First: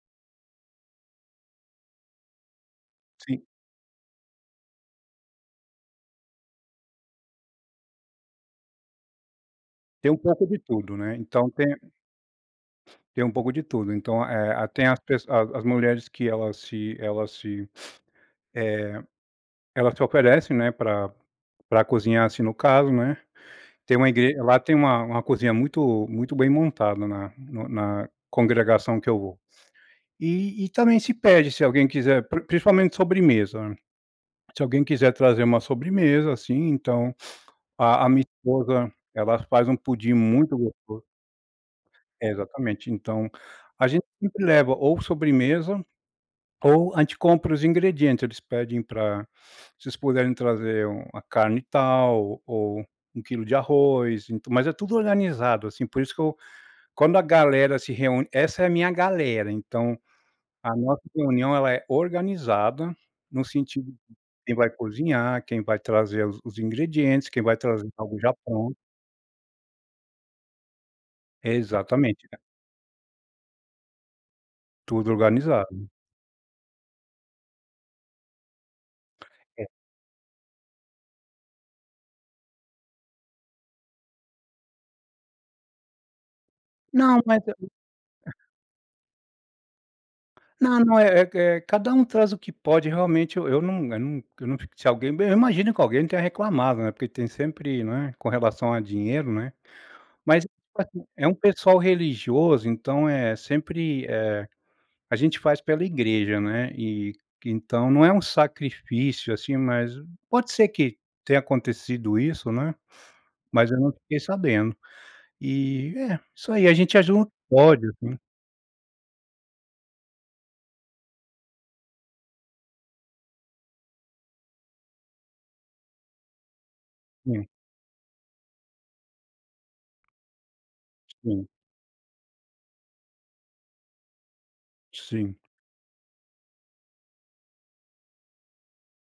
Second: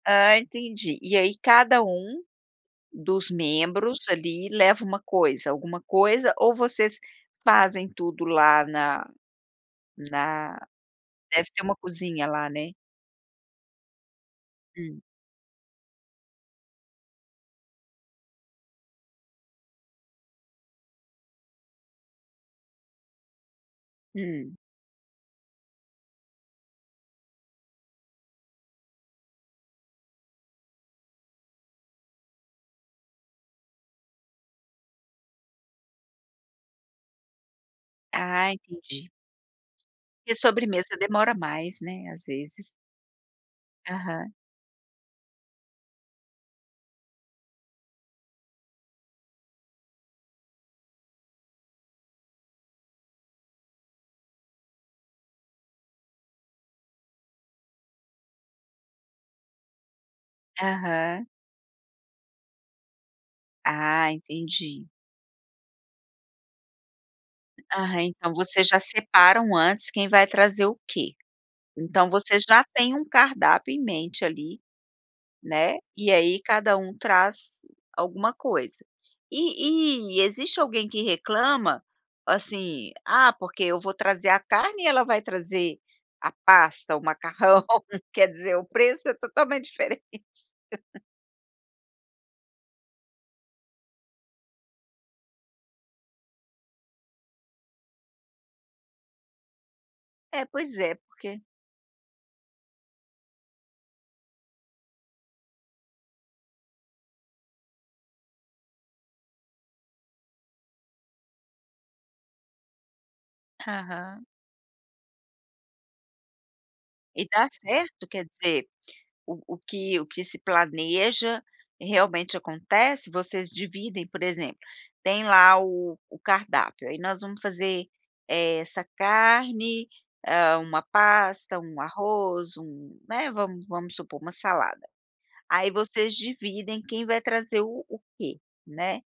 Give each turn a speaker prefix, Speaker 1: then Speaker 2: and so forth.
Speaker 1: Ah, entendi, e aí cada um dos
Speaker 2: Sim.
Speaker 1: membros ali leva uma coisa, alguma coisa ou vocês fazem tudo lá na
Speaker 2: Tem um pouco
Speaker 1: na
Speaker 2: de tudo, né.
Speaker 1: deve
Speaker 2: Então
Speaker 1: ter uma
Speaker 2: tem
Speaker 1: cozinha lá, né?
Speaker 2: Tem um pouco de tudo. Então, eh, a tem as
Speaker 1: Hum.
Speaker 2: pesso as as mulheres que elas se elas se eh, elas te oferecem, né, pra pra cozinhar, assim, no caso, né, tem uma igre
Speaker 1: Hum.
Speaker 2: lá tem uma uma cozinha muito muito bem montada na no na congregação que eu vou. E e também se pede, se alguém quiser, pri principalmente sobremesa, se alguém quiser trazer uma sobremesa, assim, então a a minha
Speaker 1: Ah,
Speaker 2: esposa
Speaker 1: entendi.
Speaker 2: ela faz um pudim
Speaker 1: E
Speaker 2: muito
Speaker 1: sobremesa
Speaker 2: gosto
Speaker 1: demora mais, né, às
Speaker 2: É,
Speaker 1: vezes.
Speaker 2: exatamente. Então, a gente
Speaker 1: Aham.
Speaker 2: sempre leva ou sobremesa, ou a gente compra os ingredientes. Eles pedem pra "se vocês puderem trazer um uma carne e tal, o ou 1 quilo de arroz", ent mas é tudo organizado, assim, por isso que eu quando a galera se reúne essa é a minha galera, então, a nossa
Speaker 1: Aham.
Speaker 2: reunião ela é organizada, no sentido de
Speaker 1: Ah,
Speaker 2: quem vai
Speaker 1: entendi.
Speaker 2: cozinhar, quem vai trazer os os ingredientes, quem vai trazer
Speaker 1: Aham.
Speaker 2: algo
Speaker 1: Então
Speaker 2: já
Speaker 1: vocês
Speaker 2: pronto
Speaker 1: já separam antes quem vai trazer o quê. Então
Speaker 2: Exatamente.
Speaker 1: vocês já têm um cardápio em mente ali,
Speaker 2: Tudo organizado.
Speaker 1: né, e aí cada um traz alguma coisa.
Speaker 2: É
Speaker 1: E e existe alguém que reclama, assim: "Ah, porque eu vou trazer a carne e ela vai trazer a pasta, o
Speaker 2: Não, mas eu
Speaker 1: macarrão". Quer
Speaker 2: [unintelligible]
Speaker 1: dizer, o preço é totalmente diferente.
Speaker 2: Não, não é é q eh, cada um traz o que pode. Realmente, e eu nunc nun eu não fico se alguém b eu imagino que alguém tenha reclamado, né, porque tem sempre né, com relação a dinheiro, né. Mas
Speaker 1: É, pois é.
Speaker 2: [unintelligible] é um
Speaker 1: Porque
Speaker 2: pessoal religioso, então é sempre eh, a gente faz pela igreja, né, e que então não é um sacrifício, assim, mas pode ser que tenha acontecido isso, né, mas eu não fiquei
Speaker 1: Aham.
Speaker 2: sabendo. E, é, isso aí a gente ajuda
Speaker 1: E dá
Speaker 2: como pode,
Speaker 1: certo?
Speaker 2: assim.
Speaker 1: Quer dizer, o o que o que se planeja realmente acontece? Vocês dividem por exemplo, tem lá o o cardápio, "aí nós vamos
Speaker 2: Hum.
Speaker 1: fazer, eh, essa carne, ah, uma
Speaker 2: Sim.
Speaker 1: pasta, um arroz, um" né, vam vamos supor uma salada,
Speaker 2: Sim.
Speaker 1: aí vocês dividem quem vai trazer o o que, né?